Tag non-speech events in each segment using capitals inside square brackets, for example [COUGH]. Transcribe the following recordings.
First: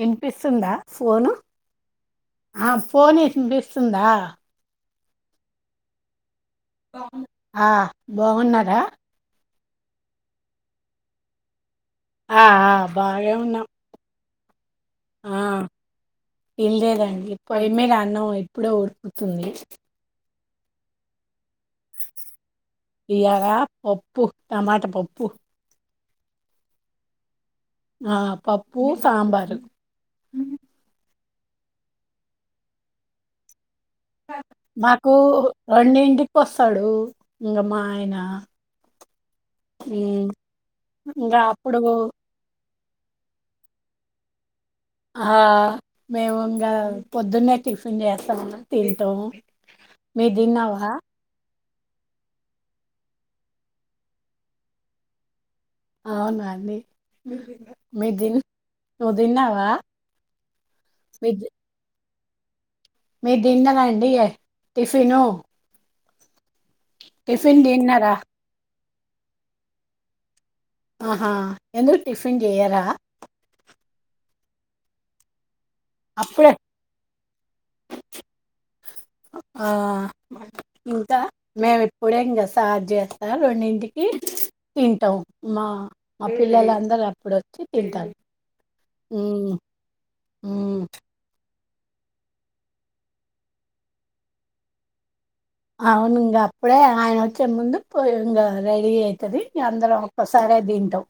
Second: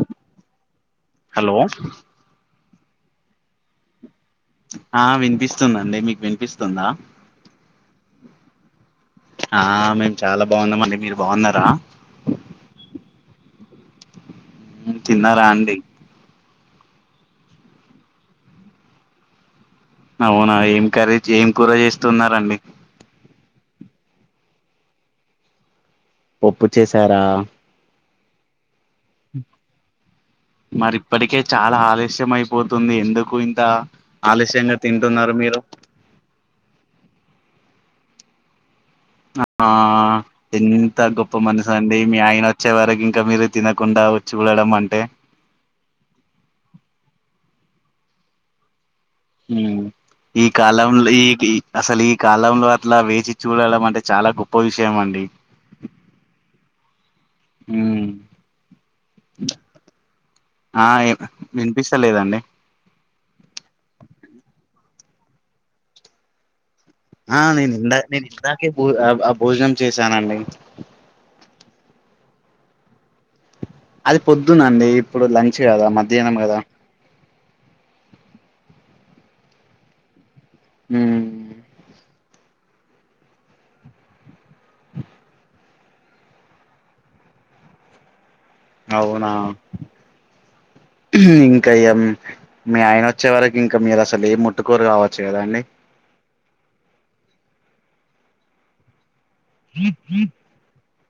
వినిపిస్తుందా phone hello ఆ phone వినిపిస్తుందా ఆ వినిపిస్తుందిండి మీకు వినిపిస్ ఆ బాగున్నారా ఆ మేము చాలా బాగున్నాంమండి మీరు బాగున్నారా ఆ ఆ బాగా ఉన్నాం తిన్నారా అండి ఇల్ లేదండి పోయి మీద అన్నం ఇప్పుడో ఊడుకుతుంది అవునా ఏం కరేజ్ ఏం కూర చేస్తున్నారండి ఇయాల పప్పు టమాట పప్పు పప్పు చేసారా ఆ పప్పు సాబారు మరి ఇప్పటికే చాలా ఆలస్యం అయిపోతుంది ఎందుకు ఇంత ఆలస్యంగా మాకు తింటున్నారు మీరు రెండింటికి వస్తాడు ఇంకా మా అయినా ఆ ఎంత ఇంగ గొప్ప మనసు అప్పుడు అండి మీ ఆయన వచ్చే వరకి ఇంకా మీరు తినకుండా వచ్చి వెడడం ఆ మేము ఇంకా పొద్దున్నే టిఫిన్ చేస్తామ తెలుస్ ఉం ఈ కాలంలో ఈ అసలు ఈ కాలంలో అట్లా వేచి చూడడం అంటే చాలా గొప్ప విషయం అండి అవునా అండి ఉమ్ మీదిన్ నువ్ తిన్నావా ఆ మీ [INAUDIBLE] మీ దిన్నరాండి టిఫిను ఆ టిఫిన్ నీను ఇందా తిన్నారా నేన్ ఇందాకే ఆ భోజనం చేశానండి ఆహా ఎంద్ర టిఫ్ పిన్ చేయరా అది పొద్దునండి ఇప్పుడు ల దా మధ్యనం అప్పుడే కదా ఆ ఇంకా మేము ఇప్పుడే ఇంకాస్తాం తయారు చేస్తారు రెండింటికి తింటాం మా మా పిల్లలందరూ అప్పుడ వచ్చి తింటారు అవునా ఉమ్, ఉమ్. ఇంకా మీ ఆయన వచ్చే వరకు ఇంకా మీరు అసలు ఏం ముట్టుకోరు కావ అవునుంగ అప్పుడే ఆయన ముందు పోయి ఇంగ రెడి అయ్యి ది అందరం ఒక్కసారే తింటాం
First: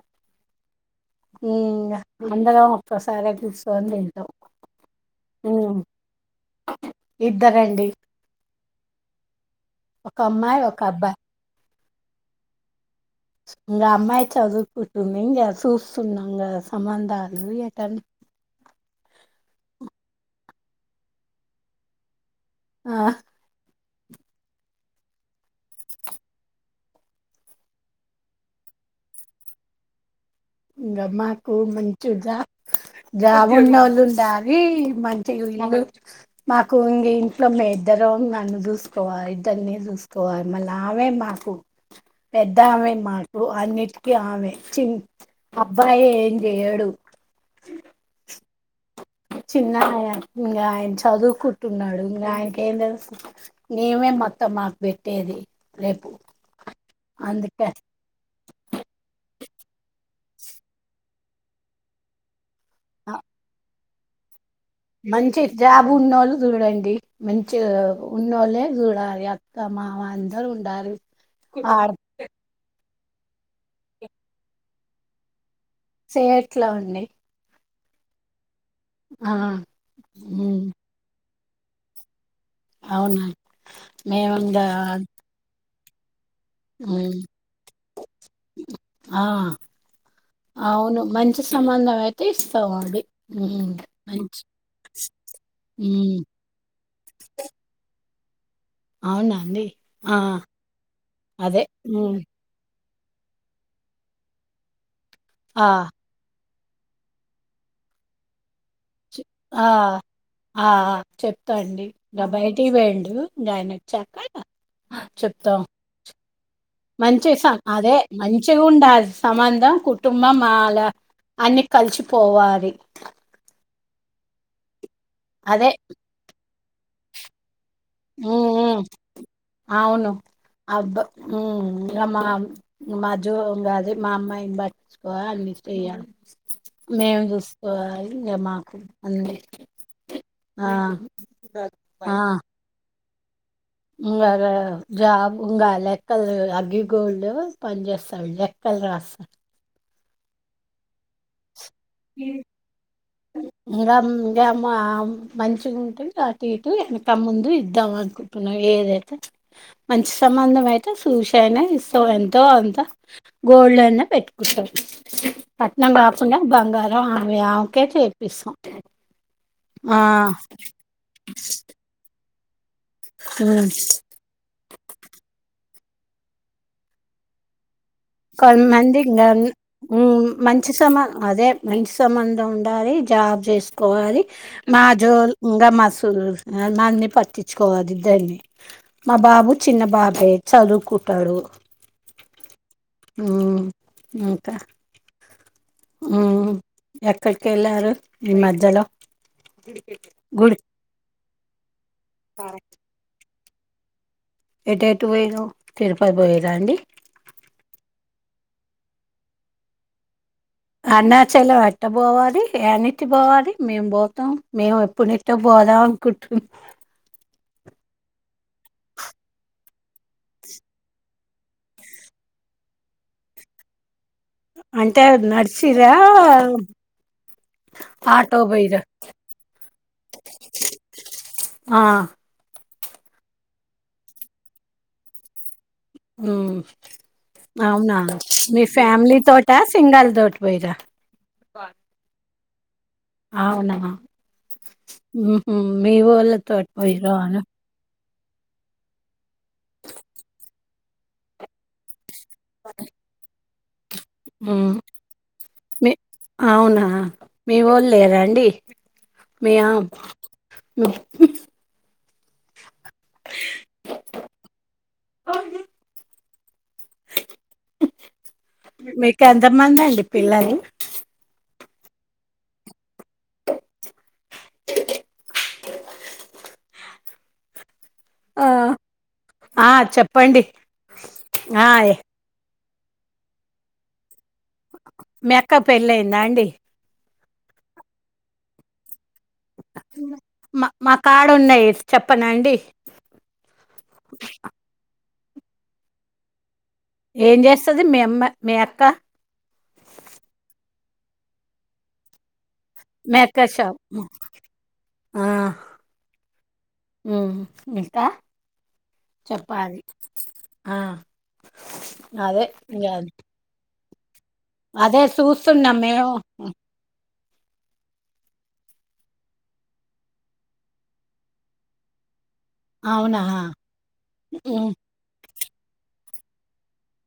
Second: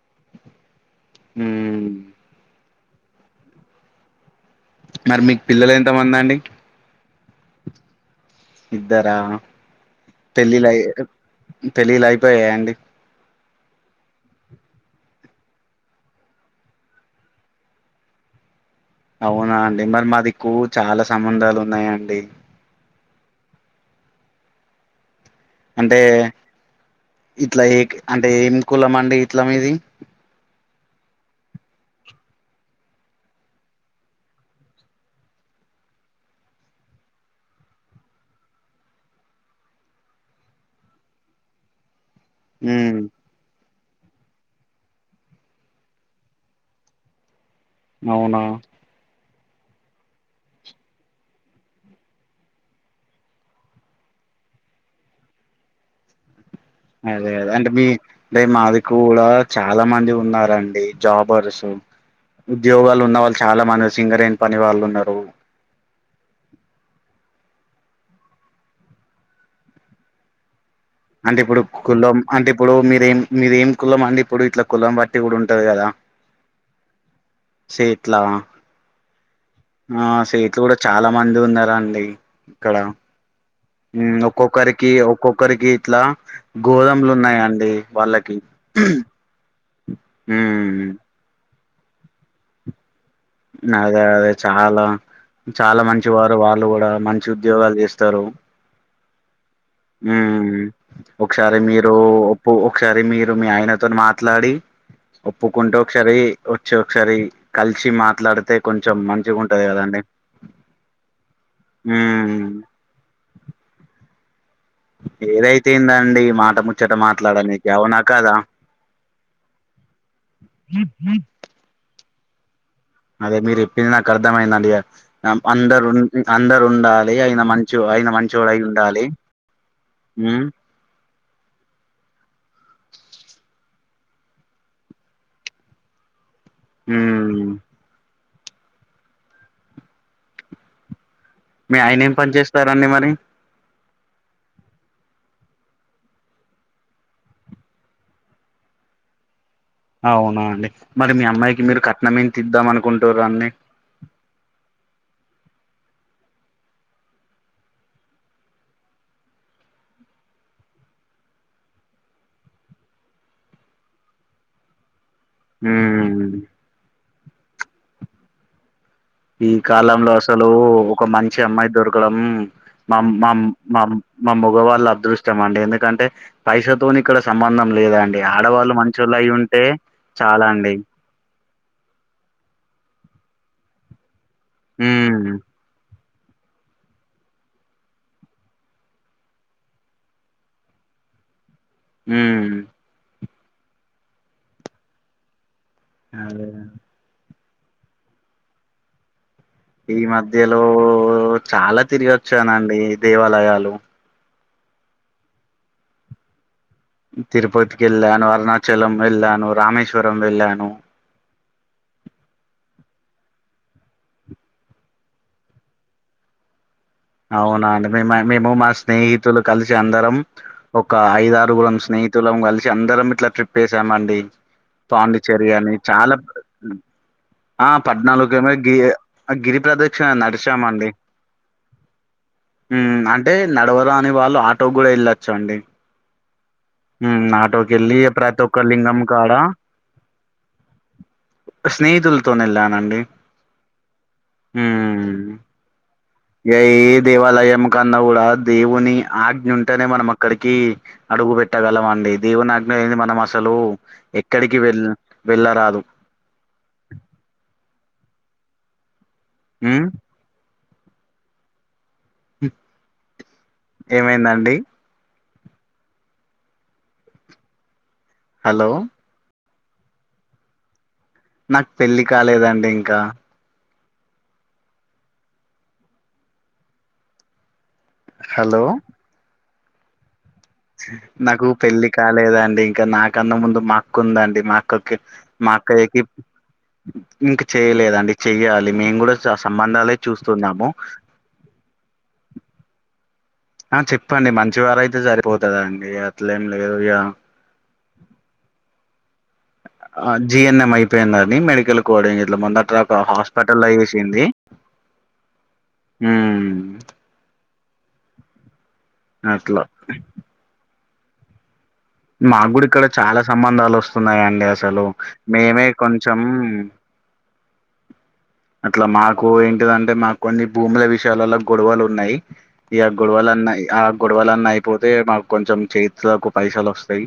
ఉం ఇంగ అందరం ఒక్కసారే కుసోని తింటం మరి మీకు పిల్లలు ఎంత మంది అండి ఇద్దరండి ఇద్దరా ఒక అమ్మాయి పెళ్ల్లిల ఒక అబ్బాయి అయ్యా పెళ్లిళ్లు అయిపోయాయ అండి ఇంగ అమ్మాయి చదువుకుంటుంది ఇంగా చూస్తున్నాంగా సంబంధాలు ఏటన్నా అవునా అండి మరి మాదిక్కు చాలా సంబంధాలు ఉన్నాయండి ఆహ్ అంటే ఇట్ల ఏ అంటే ఏం కులం అండి ఇట్ల మీది ఇంకా మాకు మంచి జా జాబు ఉన్న వాళ్ళు ఉండాలి మంచిగా ఇల్లు మాకు ఉంది ఇంట్లో మ ఇద్దరం నన్ను చూసుకోవాలి ఇద్దరిన్న చూసుకోవాలి మళ్ళ అవే మాకు పెద్ద ఆమె ఉమ్ మాకు ఆమె చి అబ్బాయి ఏం జెయడు అవునా చిన్న ఇంకా ఆయన చదువుకుంటున్నాడు ఇంకా ఆయనకు ఏం తెలుసు మీమే మొత్తం మాకు పెట్టేది రేపు అదే అదే అందుకే అంటే మీ అంటే మాదిక్కు కూడా చాలా మంది ఉన్నారండి జాబర్స్ ఉద్యోగాలు ఆ ఉన్న వాళ్ళు చాలా మన సింగరేణి పని వాళ్ళు ఉన్నారు ఉన్నవాళ్ళు చూడండి మంచి ఉన్నోళ్ళే చూడాలి అక్క మామ అందరు ఉండాలి అంటే ఇప్పుడు ఆడ కులం అంటే ఇప్పుడు మీరేం మీర ఏం కులం అండి ఇప్పుడు ఇట్లా కులం బట్టి కూడా ఉంటంది చేయట్లా అండి సేట్లావా ఆ ఆ సే ఇట్లు ఉమ్ కూడా చాలా మంది ఉన్నారు అండి ఇక్కడ అవునా హ్మ్ మేముంగా ఒక్కొక్కరికి ఒక్కొక్కరికి ఇలా గోధములు ఉమ్ ఉన్నాయా అండి వాళ్ళకి ఆ అవును మంచి సంబంధం అయితే ఇస్తామండి ఉమ్ అదే అదే మంచి చాలా చాలా మంచి ఉమ్ వారు వాళ్ళు కూడా మంచి ఉద్యోగాలు చేస్తారు అవునండి ఒకసారి మీరు ఉమ్ ఒప్పు ఒకసారి మీరు మీ ఆయనతో మాట్లాడి ఆ ఒప్పుకుంటూ ఒకసారి వచ్చి ఒకసారి కలిసి మాట్లాడితే కొంచం ఆ ఆ చెప్తాండి ఇంకా ఉమ్ బయటి వేండు ఆయన వచ్చాక చెప్తాం ఏదైతేందండి మాట ముచ్చట మంచి మాట్లాడనికి అదే అవునా కాదా మంచి ఉండ సంబంధం కుటుంబం వాళ్ళ అన్ని కలిసి పోవరి అదే మీరు ఇప్పింది నాకు అర్థమైంద అండి అదే అందరు ఉ అందరు ఉండాలి ఆయన మంచి ఆయన ఊ మంచోడై ఊ ఉండాలి అవును ఉమ్ అబ్బ ఉమ్ మ్మా మా జో గాది మా అమ్మాయిన్ పట్టిచ్చుకో [UNINTELLIGIBLE] మేమ్ ఉమ్ చూసుకోవాలి ఇగ మాకు అన్నిటికి ఆ మీ ఆయనేం పని చేస్తారండి మరి. ఇంగా జాబ్ ఇంగా లెక్కల్ అగ్గిగోల్డ ఆ పన్ చేస్తాడు. లెక్కలు రాస్తాడ్ అవునా అండి మరి మీ అమ్మాయికి మీరు కట్నం ఎంత్ ఇద్దాం అనుకుంటురు అన్ని. మంచిగ ఉంటే అటు ఇటు వెనక ముందు ఇద్దాం అనుకుంటున్నాం ఏదైతే, మంచి సంబంధం అయితే సూష్ అయినా ఇస్తాం ఎంతో అంత గోల్డ్ అయినా పెట్టుకుంటం. పట్నం బాబ్ ఉమ్ బంగారం ఆ ఈ ఆమ్ కే చేయిపిస్సం ఈ కాలంలో అసలూ ఒక మంచి అమ్మాయి దొరకడం మమ్ మమ్ ఉమ్ మమ్ మా మగవాళ్ళ అదృష్టం అండి ఎందుక్ అంటే పైసతోని ఇక్కడ సంబంధం లేదండి ఆడవాళ్ళు కొంతమంది మంచోళ్ళు ఇంగ అయి ఉంటే ఉమ్ చాలా మంచి అండి సంబ అదే మంచి సంబంధం ఉండాలీ జాబ్ జేసుకోవాలి. మా ఉమ్ జోల్ ఇంగ మస్ మన్ని పట్టిచ్చుకోవాది దాన్ని మా బాబు చిన్న బాబే చదువుకుంటాడు. ఉమ్ ఉమ్ ఇంకా అదే ఉమ్ ఎక్కడ్ కెల్లారు ఈ మధ్యలో ఈ గుడి మధ్యలో చాలా తిరిగి వచ్చానండీ దేవాలయాల్ హలో ఎట్ ఎటు పోయినవ్ తిరుపతి పోయింరా అండి. తిరుపతి కెళ్ళాను, అరుణాచలం ఎళ్ళాను, రామేశ్వరం వెళ్ళాను చలం ఎట్ట పోవాలి. ఏడ్ నిట్టి పోవాలి మేమ్ పోతాం. మేము ఎప్పుడు నుట్టో పోదాం అనుకుంటున్నా అవునా అండి. మేమ్ మ మేము మా స్నేహితులు కలిసి అందరం ఒకా ఐదారుగురం స్నేహితులం కలిసి అందరం ఇట్లా ట్రిప్ ఏసామ్ అండి. అంటే నడిసిర్రా ఆ పద్నాలుగు గీ గిరి ప్ర్రదక్షణ నడిశామండి ఆ ఉమ్ అంటే నడవరాని వాళ్ళు ఆటో గూడా ఎళ్ళొచ్చ అండి. ఉమ్ ఉమ్ ఆటోకి అవునా వెళ్ళి ప్రతి ఒక్క మీ లింగం ఫ్యామిలీ కాడ తోటా సింగల్ తోటి పోయిర్రా తో నెళ్ళానం అవునా [UNINTELLIGIBLE] మీవో ఏ ఏ దేవాలయం కా న్నా గూడా దేవుని ఆజ్ఞుంటేనే మనం అక్కడికి అడుగు పెట్టగలం అండి దేవునాజ్ఞ లేంది మనమసలు [UNINTELLIGIBLE] అవునా మీ వోళ్ లేదండి ఉమ్ మియామ్ [UNINTELLIGIBLE] ఏమైందండి హలో మీ క తమందండి పిల్లలు నాకు పెళ్లి కాలేదండి ఇంక ఆ హలో ఆ చెప్ నాకు పెళ్ళి కాలేదండి ఇక నాకన్న ముందు మా అక్కుందండి మా అక్కకి మీ మా అక్క అక్కయ్యకి పెళ్ళయిందా అండి ఇంక చెయలేదండి చెయ్యాలి మేం గూడ మా మా కాడున్నాయి చెప్పనాండి ఆ చెప్పండి మంచివారయితే జరి పోతదండి అట్లేం లేదు ఇగ ఏం చేస్తుది మీ అమ్మ మీ అక్క ఆ జి ఎన్ ఎం అయిపోయిందండి మెడికల్ కోడింగ్ ఇట్ల ముందర్ ఒక మీ అక్క హాస్పెటల్ల షాప్ జేసింది ఆ, మ్మ్ మిగతా అట్లా ఆ అదే నాగ్గూడా ఇక్కడ ఇంకా చాలా సంబంధాలొస్ తున్నాయన్ డి అసలు అదే మేమే చూస్తున్నాం మేము కొంచెం అట్లా మాకు ఏంటిదంటే మాకు కొన్ని భూముల విషయాలలో గొడవలు ఉన్నాయి ఈ ఆ అవునా గొడవలన్న ఆ గొడవలన్న ఉమ్, అయిపోతే మాకు కొంచెం చే కు పైసాలు వస్తాయి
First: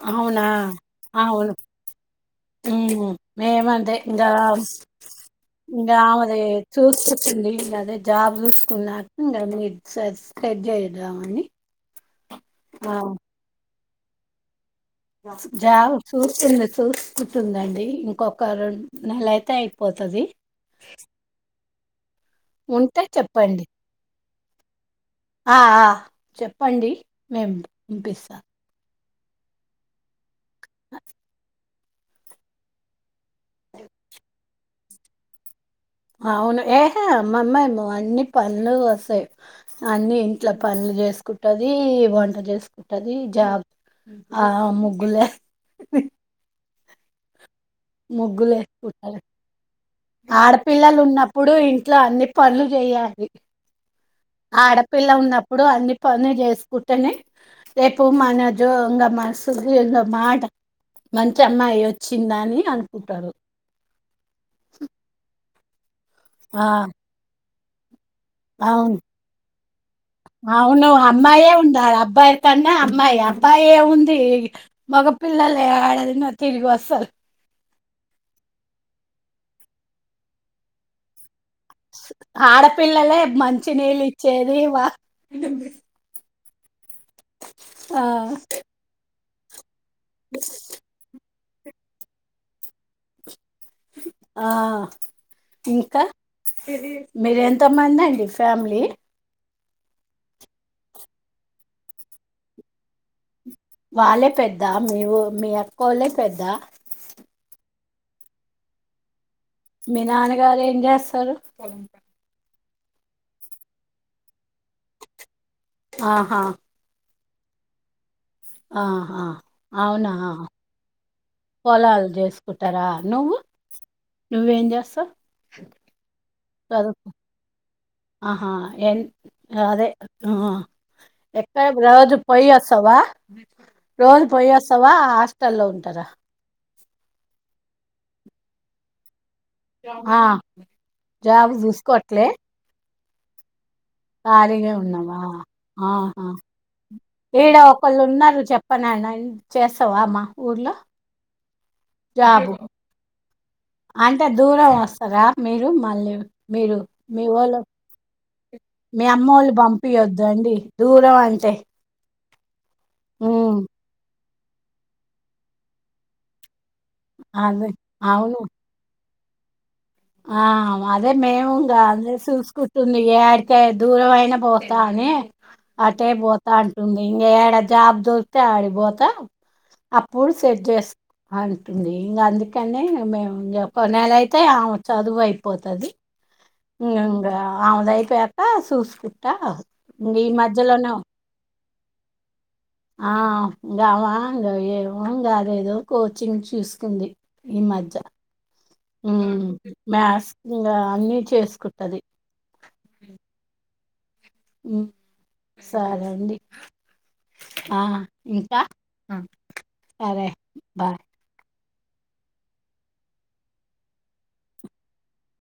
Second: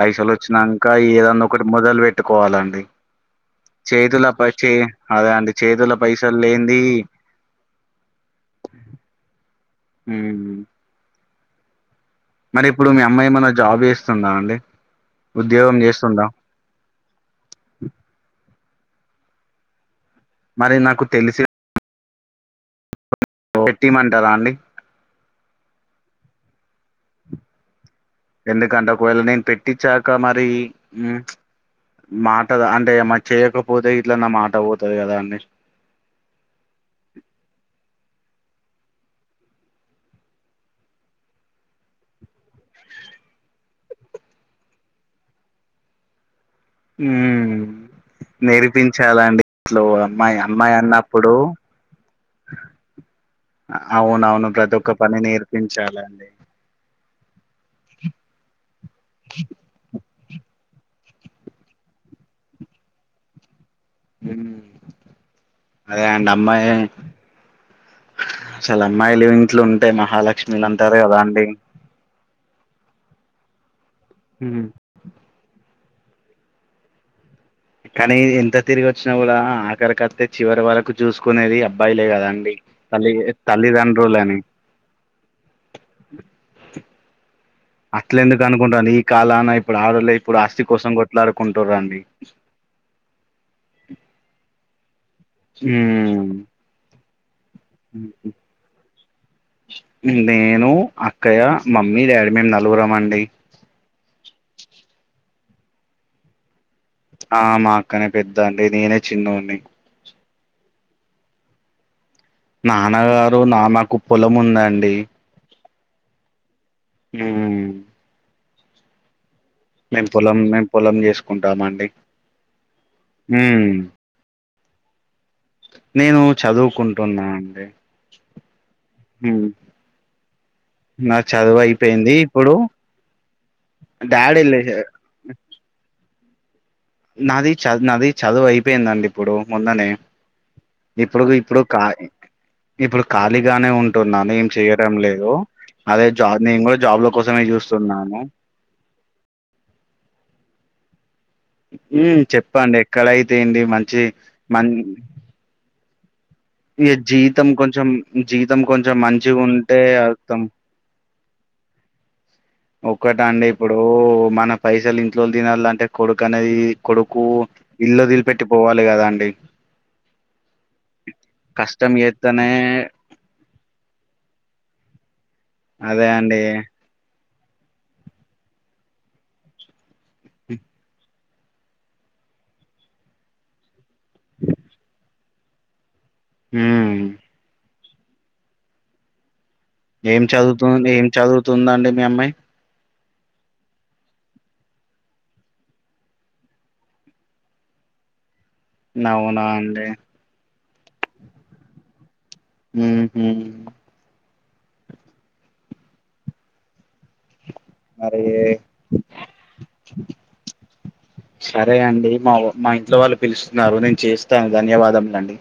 పైసోలు అవునా వచ్చినాక ఏదన్నా అవును ఒకటి మొదలు పెట్టుకోవాలండి ఉమ్, మేమంతే చేతుల ఇంకా పచి అదే అండి చేతుల ఇంకా పైసలు అది లేంది చూస్తుంది ఇగా అదే జాబ్ చూస్తున్నారు [UNINTELLIGIBLE] స ఉమ్, సెట్ చేదామణి మరి ఇప్పుడు మీ అమ్మాయి ఏమన జాబ్ చేస్త తుందా అండి ఉద్యోగం జాబ్ చేస్తుందా చూస్తుంది చూస్తుంటుందండి ఇంకొక రెం నేల అయిపోతే మరి నాకు తెలిసి ఉంటే చెప్పండి పెట్టిమంటారా అండి ఆ ఆ చెప్పండి మేము పంపిస్తా ఎందుకంటే ఒకవేళ నేను పెట్టి చాక మా [UNINTELLIGIBLE] మాట అంటే మ చేయకపోతే ఇట్లా నా మాట పో కదా అండి అవును ఏహ [UNINTELLIGIBLE] అని పంలు వస్తాయి అన్ని ఇంట్లో పన్లు చేసుకుంటుది వంట చేసుకుంటుది జాబ్ ఆ ముగ్గులే మ్మ్ ముగ్గులు వేసుకుంటారు అమ్మాయి అమ్మాయి ఆడపిల్లలు అన్నప్పుడు ఉన్నప్పుడు ఇంట్లో అన్ని పనులు చేయాలి అవునవును ప్రతి ఒక్క ఆడపిల్ల పని ఉన్నప్పుడు అన్ని నేర్పించాలండి పనులు చేసుకుంటేనే రేపు మన [UNINTELLIGIBLE] ఇగ [UNINTELLIGIBLE] మంచి అమ్మాయి వచ్చిందాని అనుకుంటారు మ్మ్ అదే అండి ఆ అమ్మాయే అసలు అవును అమ్మాయిలు ఇంట్లో ఉంటే మహాలక్ష్మిీలు అవును అంటారు కదా అండి అమ్మాయే ఉండాలి అబ్బాయి కన్నా అమ్మాయి అబ్బాయి ఉంది ఉమ్ మగపిల్లలు యాడ తిన్న తిరిగి వస్తరు కానీ ఎంత తిరిగి వచ్చినా కూడా ఆఖరి అత్తే చివరి వరకు చూసు ఆడపిల్లలే మంచి నీళ్ళు తల్లిదండ్రులని ఇచ్చేది వా ఆ అట్ల ఎందుకు అనుకుంటరండి ఈ కాలాన ఇప్ ప్పుడు ఆడలే ఇప్పుడు ఆస్తి కోసం కొట్లాడు కుంటూరండి ఆ ఇంకా ఉమ్ మీరెంత్ తమంది అండి ఫ్యామిలీ నేను, అక్కయ్య, మమ్మీ, డాడీ మేము నలుగురము అండి వాళ్ళే పెద్ద మీవు మీ అక్కోలే పెద్ద ఆ మా అక్కనే పెద్దా అండి నేనే చిన్నొ మీ నాన్న గారు ఏం చేస్తరు నాన్నగారు నాన్నకు పొలం ఉందండి ఆ హా హ్మూ ఆ హా మేము పొలం మేము పొలం చేసుకు పొలాలు చేసుకుటారా నువ్వు మ్మ్. నువ్వేం చేస్తవ్ నేను చదువుకుంటున్నా అండి ఆ హా ఎన్ మ్మ్. అదే ఆ నా చదువు ఎక్కడ రోజు అయిపోయింది పొయ్యి ఇప్పుడు వస్తావా రోజు డాడీ పొయ్యి లే వస్తావా ఆ హాస్టల్లో ఉంటరా? నాది చదు నాది చదువు అయిపోయిందండి. ఇప్పుడు మొన్ననే ఆ! ఇప్పుడు జాబ్ ఇప్పుడు కా జూసుకోవట్లే. ఇప్పుడు ఖాళీగానే ఉం ఖాళీగా ఉన్నావా ఆ అదే హా జాబ్ నేను కూడా జాబ్ల కోసమే ఈడ చూస్తున్నాను ఒకళ్ళున్నారు చెప్పనన్న చేస్తావా మా ఊర్లో? మ్మ్ జాబు? చెప్పండి ఎక్కడై అంటే దూరం వస్తరా మీరు మా [UNINTELLIGIBLE] ఇగ జీతం కొంచెం జీతం కొంచెం మీ మంచి అమ్మోళ్ళు ఉంటే అత్తం పంపియొద్దండి. దూరం అంటే. ఒక్కటి అండి హ్మ్. ఇప్పుడూ మన పైసలు ఇంట్లో తినల్ల అంటే కొడుకు అనేది కొడుకు అదే. ఇల్లువదిలి అవును. పెట్టి పోవాలి కదా అండి ఆ అదే మేము ఇంగా కష్టం చేత్తనే సూల్సుకుంటంది ఆ ఏ దూరం అయినా పోతానే అదే అటే అండి బోత అంటుంది ఇం ఏడా జాబ్ చూస్తే ఆడిపోతా అప్పుడు సెట్ చేసు అంటుంది ఇంగ అందుకని మేము ఇంగ అయితే ఆ చదువు అయిపోతది ఉమ్ ఇంగా పెత సూస్కుంట ఏం చదువుతుంది ఏం చదువ్ తున్దండి మీ అమ్మాయి ఆ ఇంకావా ఇంగ గాదేదో కోచింగ్ చూసుకుంది ఈ మధ్య అవునా హమ్ అండి మ్యాస్ ఇగా అన్ని చేసుకుంటది హమ్మ్ హమ్ సరే అండి ఆ మరి ఇంకా హమ్ సరే బాయ్ సరే అండి మా మా ఇంట్లో వాళ్ళు పిలుస్తున్నారు నేను చేస్తా ధన్యవాదముల అండి